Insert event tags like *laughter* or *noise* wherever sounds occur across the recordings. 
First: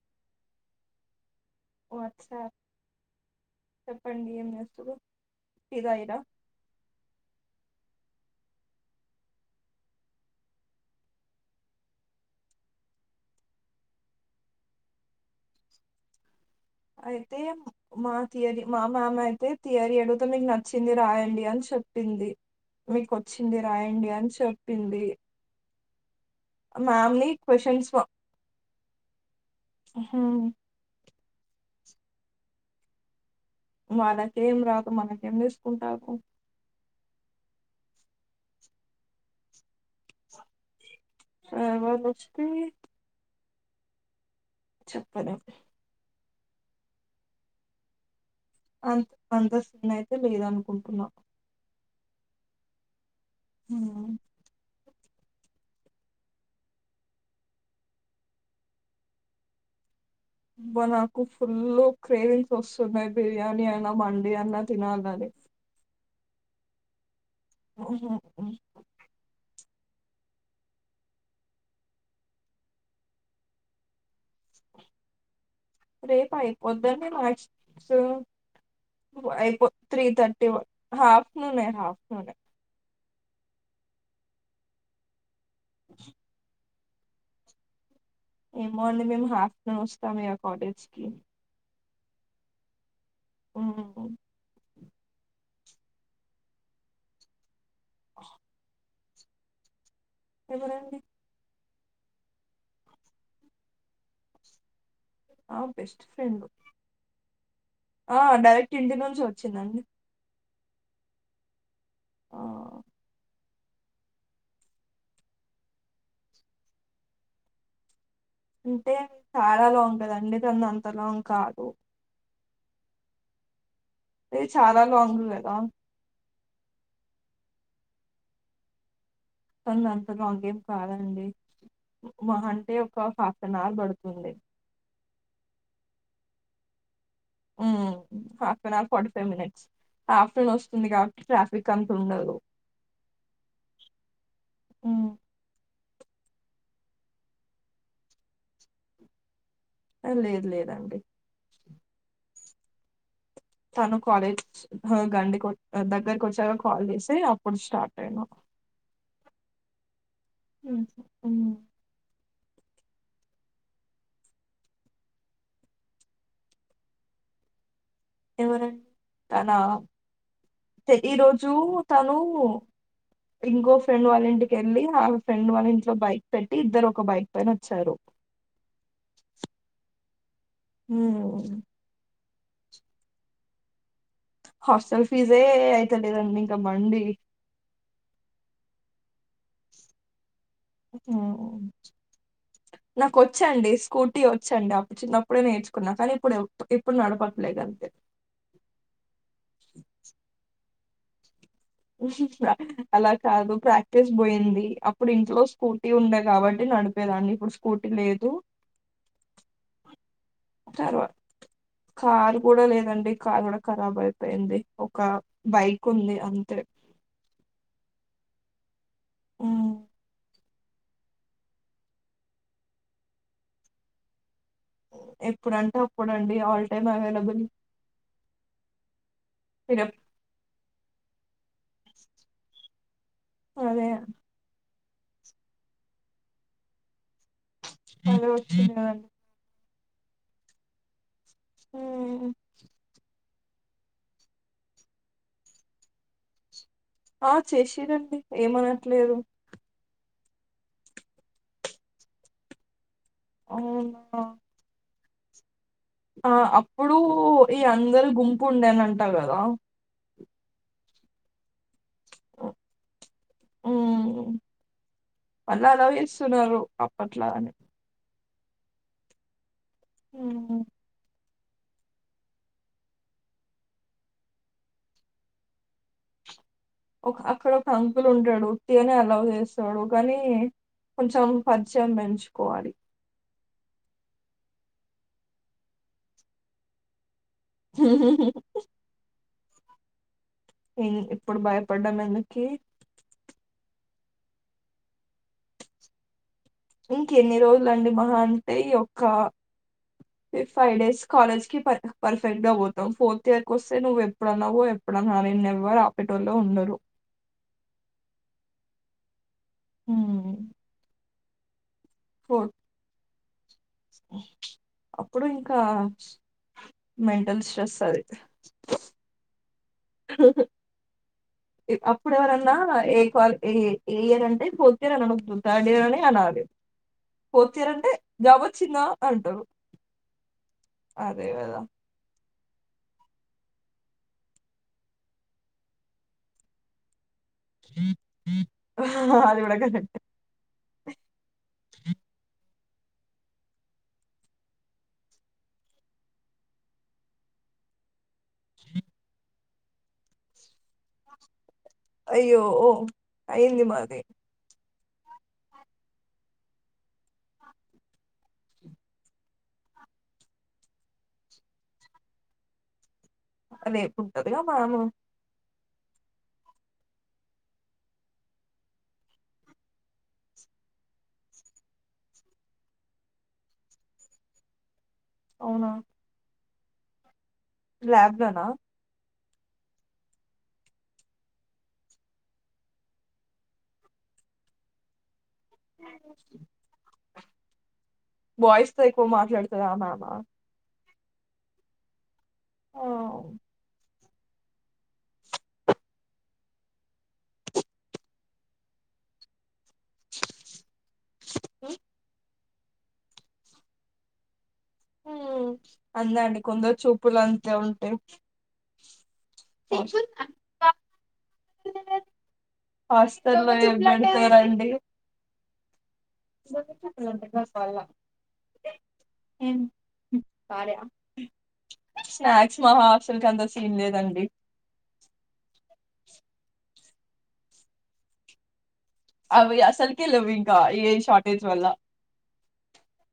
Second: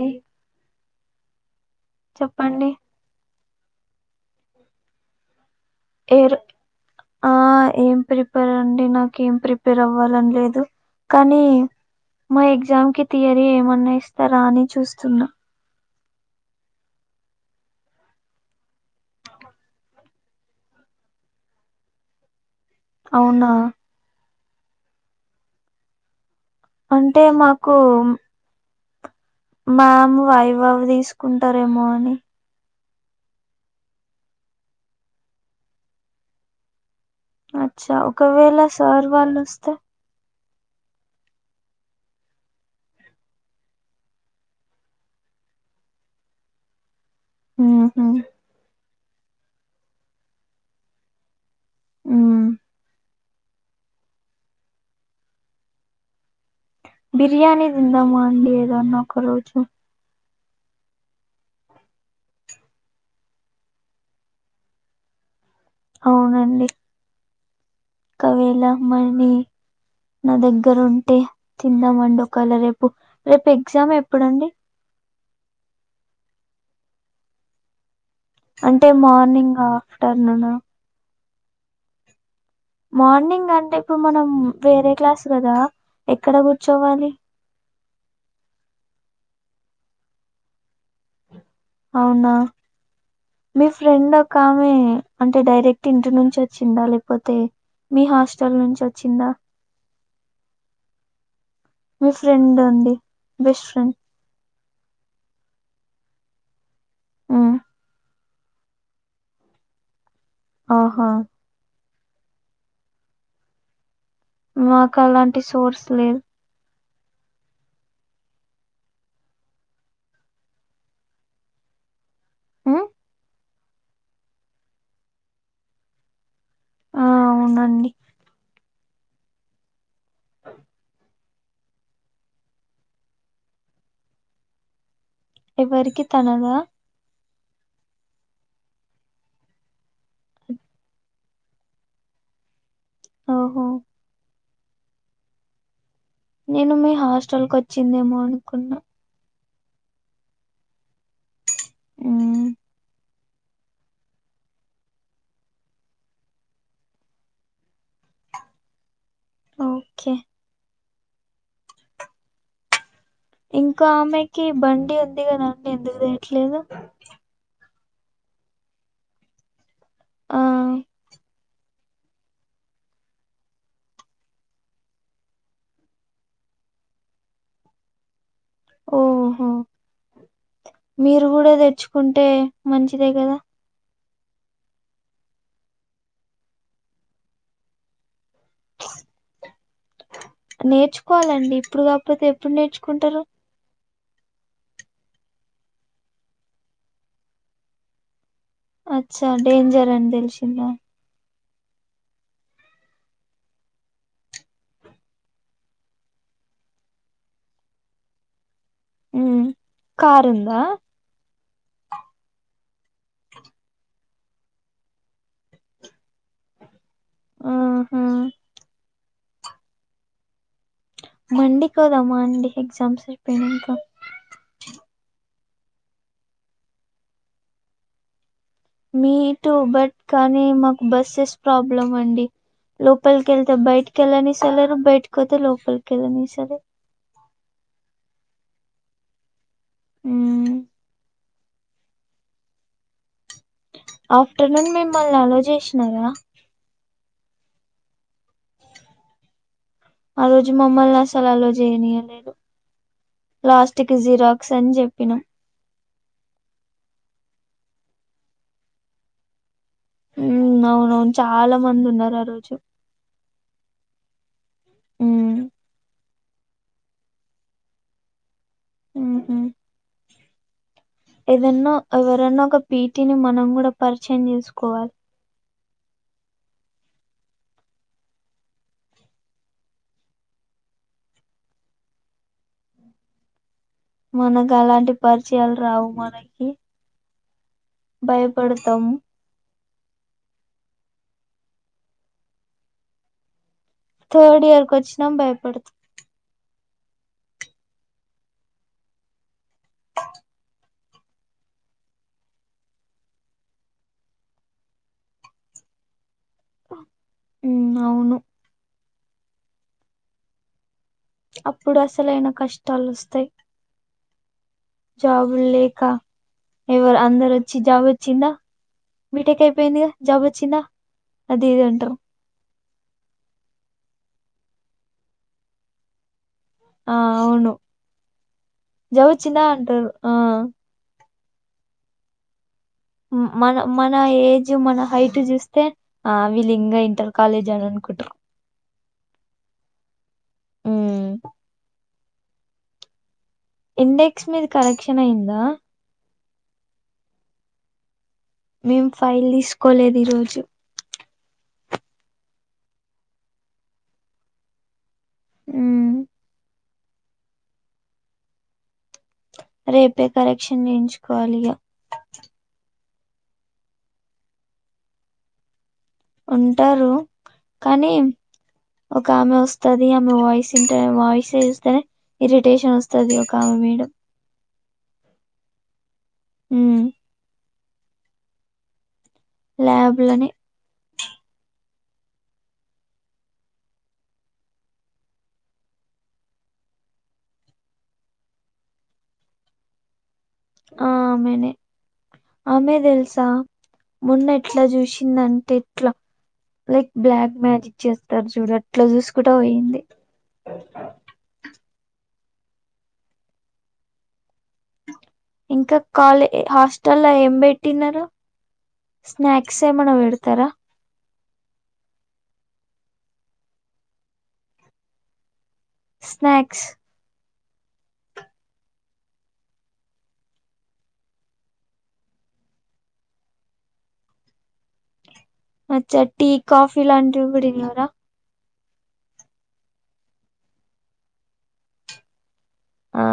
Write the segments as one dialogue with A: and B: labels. A: మ్మ్
B: ఓ అచ్చా
A: చెప్పండి
B: చెప్పండి ఏం జేస్తారు
A: ఏవరు ఆ ఏం ప్రిపేర్ అండి నాకేం ప్రిపేర్ అవ్వాలని లేదు కానీ మా ఎగ్జామ్ కి థియరీ ఏమన్నా ఇస్తారా అని చూస్తున్నా
B: అయితే మా థియరీ మా మ్యామ్ అయితే థియరీ అడుగుతుందా, ఇంకా వచ్చిందే రాయండి అని చెప్పింది. మీకు
A: అవునా
B: వచ్చింది రాయండి అని చెప్ పింది
A: అంటే మాకు మ్యామ్ వయిబవది కుంటారేమో అని
B: వాళ్ళకేం రాకు మనకేం తీసుకుంటా
A: అచ్చా ఒకవేళ సార్ వాళ్ళు వస్తే
B: సార్ వాళ్ళు వస్తె చెప్పలేం
A: ఊహు
B: అంత అంతస్తుంది అయితే లేదనుకుంటున్నా
A: మ్
B: మ్
A: బిర్యానీ దిందమా అండి ఏదన్న ఒక రోజు
B: అబ్బా నాకు ఫుల్ క్రేవింగ్స్ వస్తున్నాయి బిర్యానీ అయినా మండి అయిన తినాలని
A: అవునండి
B: ఉహు.
A: ఒకవేలా మణ నా దగ్గర ఉంటే తిందామండి ఒకేళ రేపు రేపు ఎగ్జామ్ ఎప్పుడుండి
B: రేప పొద్దున్నే మ్యాథ్స్
A: అంటే మార్నింగ్ ఆఫ్టర్నూన్ నా
B: ఆఫ్టర్నూనే
A: మార్నింగ్ అంటే ఇప్పుడు మనం వేరే క్లాస్ కదా ఎక్కడ కూడా చవాలి
B: ఏమో అండి మేము ఆఫ్టర్నూన్ వస్తాం కలేజ్కి
A: అవునా మీ ఫ్రెండ్ ఒకామె అంటే డైరెక్ట్ ఇంటి నుంచి వచ్చిండ లేకపోతే మీ హాస్టల్ నుంచి వచ్చ చిన్నా
B: ఎవరండీ
A: మీ ఫ్రెండ్ అండి బెస్ట్ ఫ్రెండ్
B: ఆ బెస్ట్ ఫ్రెండు
A: మ్
B: ఆ డైరెక్ట్ ఇంటి నుంచి వచ్చిందండి
A: ఆహా
B: ఆ
A: మాకు అలాంటి సోర్స్ లేదు
B: అంటే చాలా లాంగ్ కదండి తనది అంత లాంగ్ కాదు
A: మ్
B: అదే చాలా లాంగ్ కదా
A: ఆ అవునండి
B: *unintelligible* మాకేం కాాదండి మహంటే ఒక హాఫ్ అన్ అవర్ పడుతుంది
A: ఎవరికి తనదా
B: half an hour forty five minutes half an hour వస్తుంది కాబట్టి ట్రాఫిక్ అంత ఉండదు
A: ఓహో
B: ఉమ్
A: నేను మీ హాస్టల్ కు వచ్చిందేమో అనుకున్నా
B: ఆ లేదు లేదండి
A: ఉమ్
B: తను కాలేజ్ గండికి దగ్గరకి వచ్చాక కాల్ చేసి అప్పుడు స్టార్ట్ అయినా
A: ఓకే
B: ఉమ్.
A: ఇంకా ఆమాకి బండి ఉంది కదండి ఎందుకు తెయట్లేదు
B: ఎవ తనా
A: ఆ
B: ఈరోజ జూ తను ఇంకో ఫ్రెండ్ వాళ్ళ ఇంటికి వెళ్ళి ఆ ఫ్రెండ్ వాళ్ళ ఇంట్లో బైక్ పెట్టి ఇద్దరు ఒక బైక్ పైన వచ్చారు
A: ఓహో మీరు కూడా తెచ్చుకుంటే మంచిదే కదా
B: హాస్టల్ ఫీజే అయితే లేదండి ఇంకా మండి
A: నేర్చుకోవాలండి
B: ఉమ్.
A: ఇప్పుడు కాకపోతే ఎప్పుడు
B: నాకు
A: నేర్చుకుంటారు
B: వచ్చండి స్కూటీ వచ్చండి అప్పుడు చిన్నప్పుడే నేర్చుకున్నా కానీ ఇప్పుడు ఎప్పుడు నడపట్లేదు అంత
A: అచ్చా డంజర్ అ దల్షింద
B: అలా కాదు ప్రాక్టీస్ పోయింది అప్పుడు ఇంట్లో స్కూటీ ఉండే కాబట్టి నడిపేదాన్ని ఇప్పుడు స్కూటీ లేదు
A: ఉమ్ కారు ఉందా
B: తర్వాత కారు కూడా లేదు ఎదండి కార్ కూడా కరాబ్ అయిపోయింది ఒక బైక్ ఉంది అంతే
A: ఆహా
B: ఉమ్
A: మండి కో దమన్డి ఎగ్జమ్ సర్పేడింగ్కా
B: ఎ ఇప్పుడంటే అప్పుడంండి ఆల్ టైమ్ అవైలబుల్
A: మీ టూ
B: మీరు
A: బట్
B: ఎప్-
A: కానీ మకు బస్సెస్ ప్రాబ్లం అండి లో పప్పల్కిళ్తా
B: అదే
A: బయట్ కెల్ సల బయ ఇకతే లోకల్ కల ని సరే
B: *unintelligible* ఉమ్
A: ఆఫ్టర్నూన్ మేమ్మల్ని అలో చేసినారా
B: ఆ చేసిడండి ఏమనట్లేదు
A: ఆ రోజు మమ్మల్ని అసలలో చేయనీయలేదు లాస్ట్ కి
B: అవునా
A: జీరాక్ సంజీప్ పినం
B: ఆ అప్పుడు ఈ అందరి గుంపు ఉండేని అంటా కదా
A: ఉ అవునవును చాలా మంది ఉన్నారు ఆరోజు
B: అ అలాలోవి స్తున్నారు అప్పట్లా అని
A: ఉ
B: ఉ
A: ఏదన్నా ఎవరన్నా ఒక పీటీని మనం కూడా పరిచయం చేసుకోవాలి
B: ఒక అక్కడ ఒక అంకులు ఉంటాడు త అనే అలా చేస్తాడు కానీ కొంచెం పదయం పెంచుకోవాలి
A: మనకు అలాంటి పరిచయాలు రావు మనకి భయపడతాము
B: ఇ ఇప్పుడు భయపడ్డం ఎందుక
A: థర్డ్ ఇయర్కి వచ్చినా భయపడుదుా
B: ఇంక ఎన్ని రోజులు అండి మ అంటే ఈయ ఒక ఫిఫ్ ఫైవ్ డేస్ కాలేజ్ కి పర్ఫెక్ట్ గా పోతాం ఫోర్త్ ఇయర్ క వస్తే నువ్వు ఎప్పుడన్నావో ఎప్పుడన్నా నేను ఎవరు ఆపట్ ో లో ఉండరు
A: ఉమ్ అవును
B: హ
A: అ ఇప్పుడు అసలైనా కష్టాలు వస్తాయి
B: ఓ
A: జాబుల్ లేక ఎవరి అందరు
B: మెంటల్
A: వచ్చి
B: స్ట్రెస్
A: జాబ్
B: అది
A: వచ్చిందా బిఠేకా పను జపచ్చిన అద ఏదంట
B: అప్పుడు ఎవరన్నా ఏ క ఏ ఇయర్ అంటే ఫోత్ ఇయర్ అని అద్దు థర్డ్ ఇయర్ అని అనాల
A: ఆ అవును జవ వచ్చిందా అంటారు ఆ
B: అదే అదా
A: మన మన ఏజ్ మన హైట్ చూస్తే ఆ వీళ్ళు ఇంగా ఇంటారు కాాలేజ్ ఆడకుట్రుం
B: అదిడ కరె
A: అ ఇండెక్స్ మీద కరెక్షన్ అయ్యందా మేం ఫైల్ తీస్ కోలేదు ఈ రోజు
B: అయ్యో ఓ అయింది మాది
A: మ్, రేపే కరెక్షన్ వేయించుకోవాలి ఇగా
B: రేపు ఉంటదిగా మ్యాము
A: ఉంటారు కానీ ఒక ఆమె వస్తుది ఆమె వాయిస్ ఇంట వాయిస్ చూస్తేనే ఇరిటేషన్ వస్తుది ఒక ఆమె మీడం
B: అవునా
A: అ
B: ల్యాబ్ లోనా
A: ల్యాబ్ లోని
B: బాయ్స్ తో ఎక్కువ మాట్లాడుతారామామా
A: ఆమెనే ఆమె తెల్సా మొన్న ఎట్లా చూసింద అంటే ఎట్లా లైక్ బ్లాక్ మ్యాజిక్ చేస్తారు చూడు అట్లా చూసుకు పోయింది ఓహ ఇంకా
B: అంతే
A: కాలే
B: అండి కొందరు
A: హాస్టల్ లో
B: చూపులు
A: ఏం
B: అంతే ఉంటాయి
A: పెట్టినారా స్నాక్స్ ఏమైనా పెడతారా
B: హాస్టల్ లో ఎమ్ పెడతారండి
A: స్నాక్స్
B: *unintelligible* స్నాక్స్ మా హాస్టల్ కి అంతా సీన్ లేదండి
A: అచ్చ టీ కాఫీ లాంటి కూడా ఇయారా
B: అవి అసలుక లేవు ఇంకా ఏ షార్టేజ్ వల్ల
A: ఆ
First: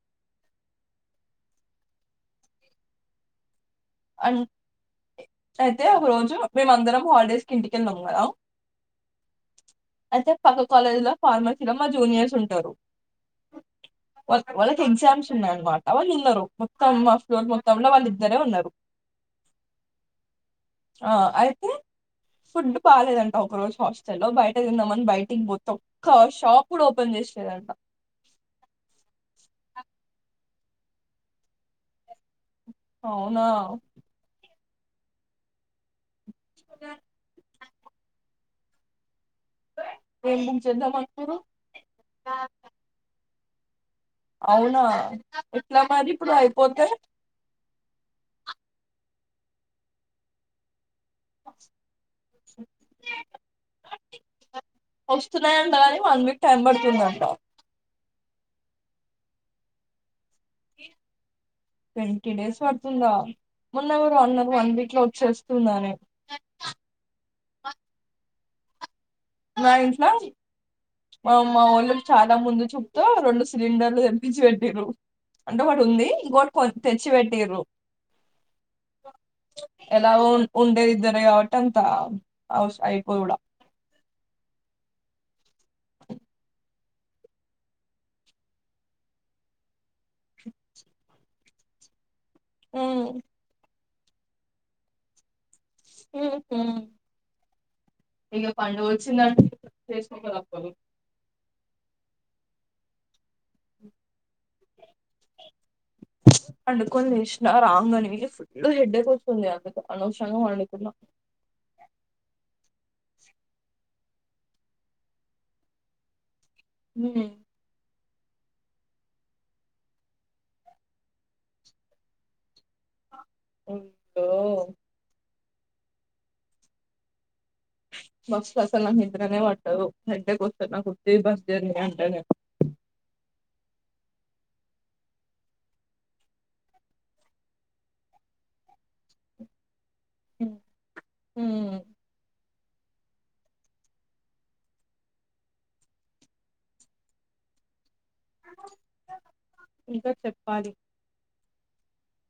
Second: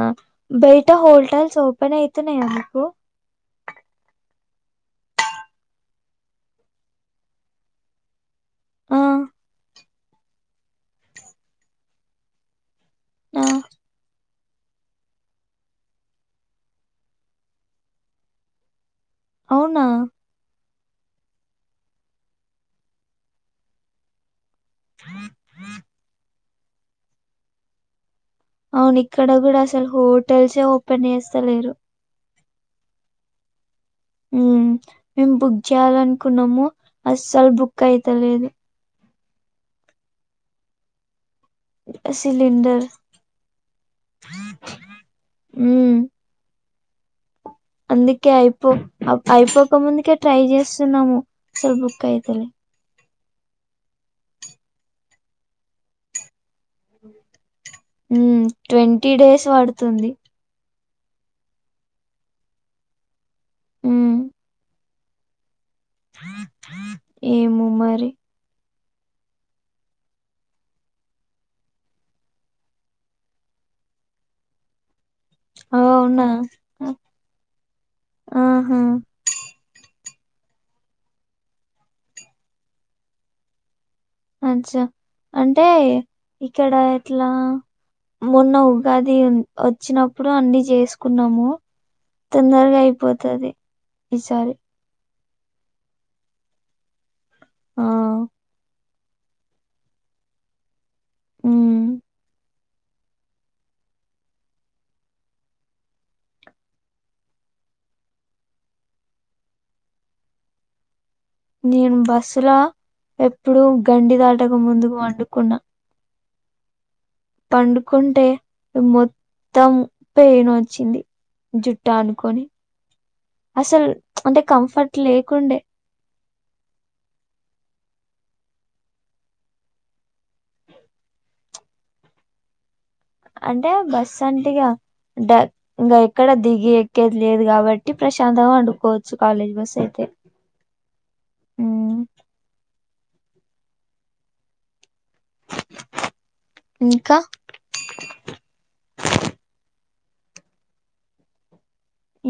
A: బయట హోటల్స్ ఓపెన్ అవుతేన్నా అమకు
B: అ అయితే ఒక రోజు మేమ అందరం హాలిడేస్ కి ఇంటికెళ్ళాము మదా
A: ఆ
B: అయితే పక్క కాలేజీ లో ఫార్మసీలో మా జూనియర్స్ ఉంటారు
A: ఆ
B: వా వాళ్ళకి ఎగ్జామ్స్ ఉన్నాయన్నమాట వాళ్ళు ఉన్నారు మొత్తం మా ఫ్లోర్ మొత్తంంలో వాళ్ళ ఇద్దరే ఉన్నారు
A: అవునా
B: ఆ అయితే ఫుడ్ బాలేదంట ఒక రోజు హాస్టల్లో బయట థిన్న్ధం అని బయటికి పోథే ఒకా శాప్ ఇప్పుడు ఓపెన్ చేసారంట
A: అవును ఇక్కడ కూడా అసలు హోటల్స్ ఏ ఓపెన్ చేస్తలేరు
B: అవునా
A: ఉమ్ మేము బుక్ చేయాలని కునము అస్సలు బుక్ కైతలేదు
B: మెమ్ బుక్ చెధమ్ అన్న
A: సిలింండర్
B: అవునా ఎట్లా
A: ఉమ్
B: మారి పయి పొతే
A: అందుకే అయిపో అప్- అయిపోక ముందుకే ట్రై చేస్త న్నాము స్వల్ బక్కైతలే
B: వస్తున్నాయింట కాని వన్ వీక్ టైం పడుతుందంట
A: ఉమ్ ట్వంటీ డేస్ పడుతుంది
B: ట్వంటీ డేస్ వాడుతుందా మున్న ఎవారో అనారు వన్ వీక్ లో చెస్
A: ఎమో మరి
B: మా ఇంట్లో మా ఊళ్ళలు చాలా ముందు చూపుతూ రెండు సిలిండర్లు ఎల్పించి పెట్టారు అంటే ఒకటి ఉంది
A: అవునా
B: ఇంకోటి
A: ఆ-
B: తెచ్చి పెట్ట్ర
A: ఆహా
B: ఎలా ఉండేదిద్దరు కాబట్టి అంత అయిపోధు కుడా
A: అచ్చా అంటే ఇక్కడ ఎట్లా మొన్న ఉగాది వో వచ్చినప్పుడు అన్ని చేసుకున్నాము తొందరగా
B: ఉమ్,
A: అయిపోతది విచారి
B: హ్మ్ హు
A: ఆ
B: ఇంగ పండవులు వచ్చిందంట్ వేసుకోక తప్పదు
A: హ్మ్
B: పండుకొని లేసిన రాంగ్ నే ఫుల్ హెడ్డక్ వస్తుంది అంతకు అనవసరంగా వండుకున్నా
A: నేను బస్సులో ఎప్పుడు గండి దాటక ముందుకు పండుకున్నా
B: హ్మ్
A: కుంటే మొత్తం పెయిన్ వచ్చింది జుట్ట అనుకొని అసలు అంటే
B: అయ్యో
A: కంఫర్ట్ లేకుండే
B: మస్త్ అసలు నా నిద్రనే పట్టదు హెడేక్ వస్తది నా బస్ జర్నీ అంటానే
A: అంటే బస్ అంటే ఇగ డ ఇంగా ఎక్కడ దిగి ఎక్కేది లేదు కాబట్టి ప్రశాంతంగా పండుకోవచ్చు కాలేజ్ బస్ అయితే ఉమ్.
B: హ్మ్
A: ఇంకా
B: ఇంకా చెప్పాలి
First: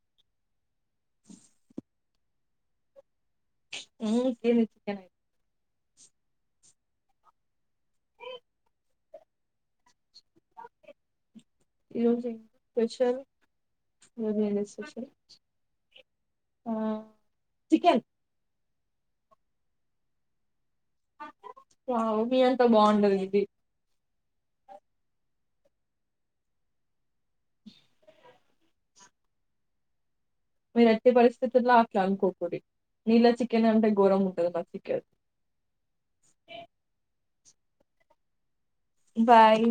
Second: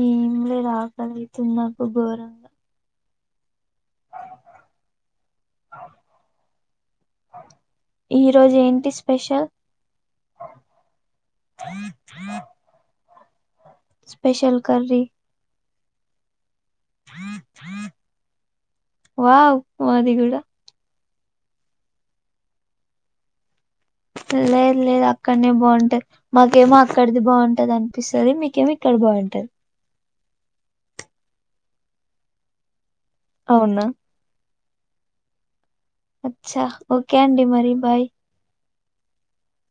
A: ఏంలే ఆకలి అయితుంది నాకు ఘోరం
B: హ్మ్ తిను తిను
A: ఈరోజ ఏంటి స్పెషల్
B: ఈరోజు ఏం స్పెషల్
A: స్పెషల్
B: నువేంది
A: కర్రీ
B: స్పెషల్ ఆ చికెన్
A: వావ్ మాదిగుడా
B: రావు మీ అంతా బాగుంటదు ఇది
A: లేదు లేదు అక్కడనే బాగుంట మాకేమో అక్కడిది బాగుంటది అనిపిస్తది మీకేమో ఇక్కడ బాగుంట
B: మీరు ఎట్టి పరిస్థితుల్లో అట్లానుకోకురి నీళ్ల చికెన్
A: అవునా
B: అంటే గోరంగుంటది *unintelligible* కె
A: అచ్చా ఓకే అండి మరి బాయ్
B: బాయ్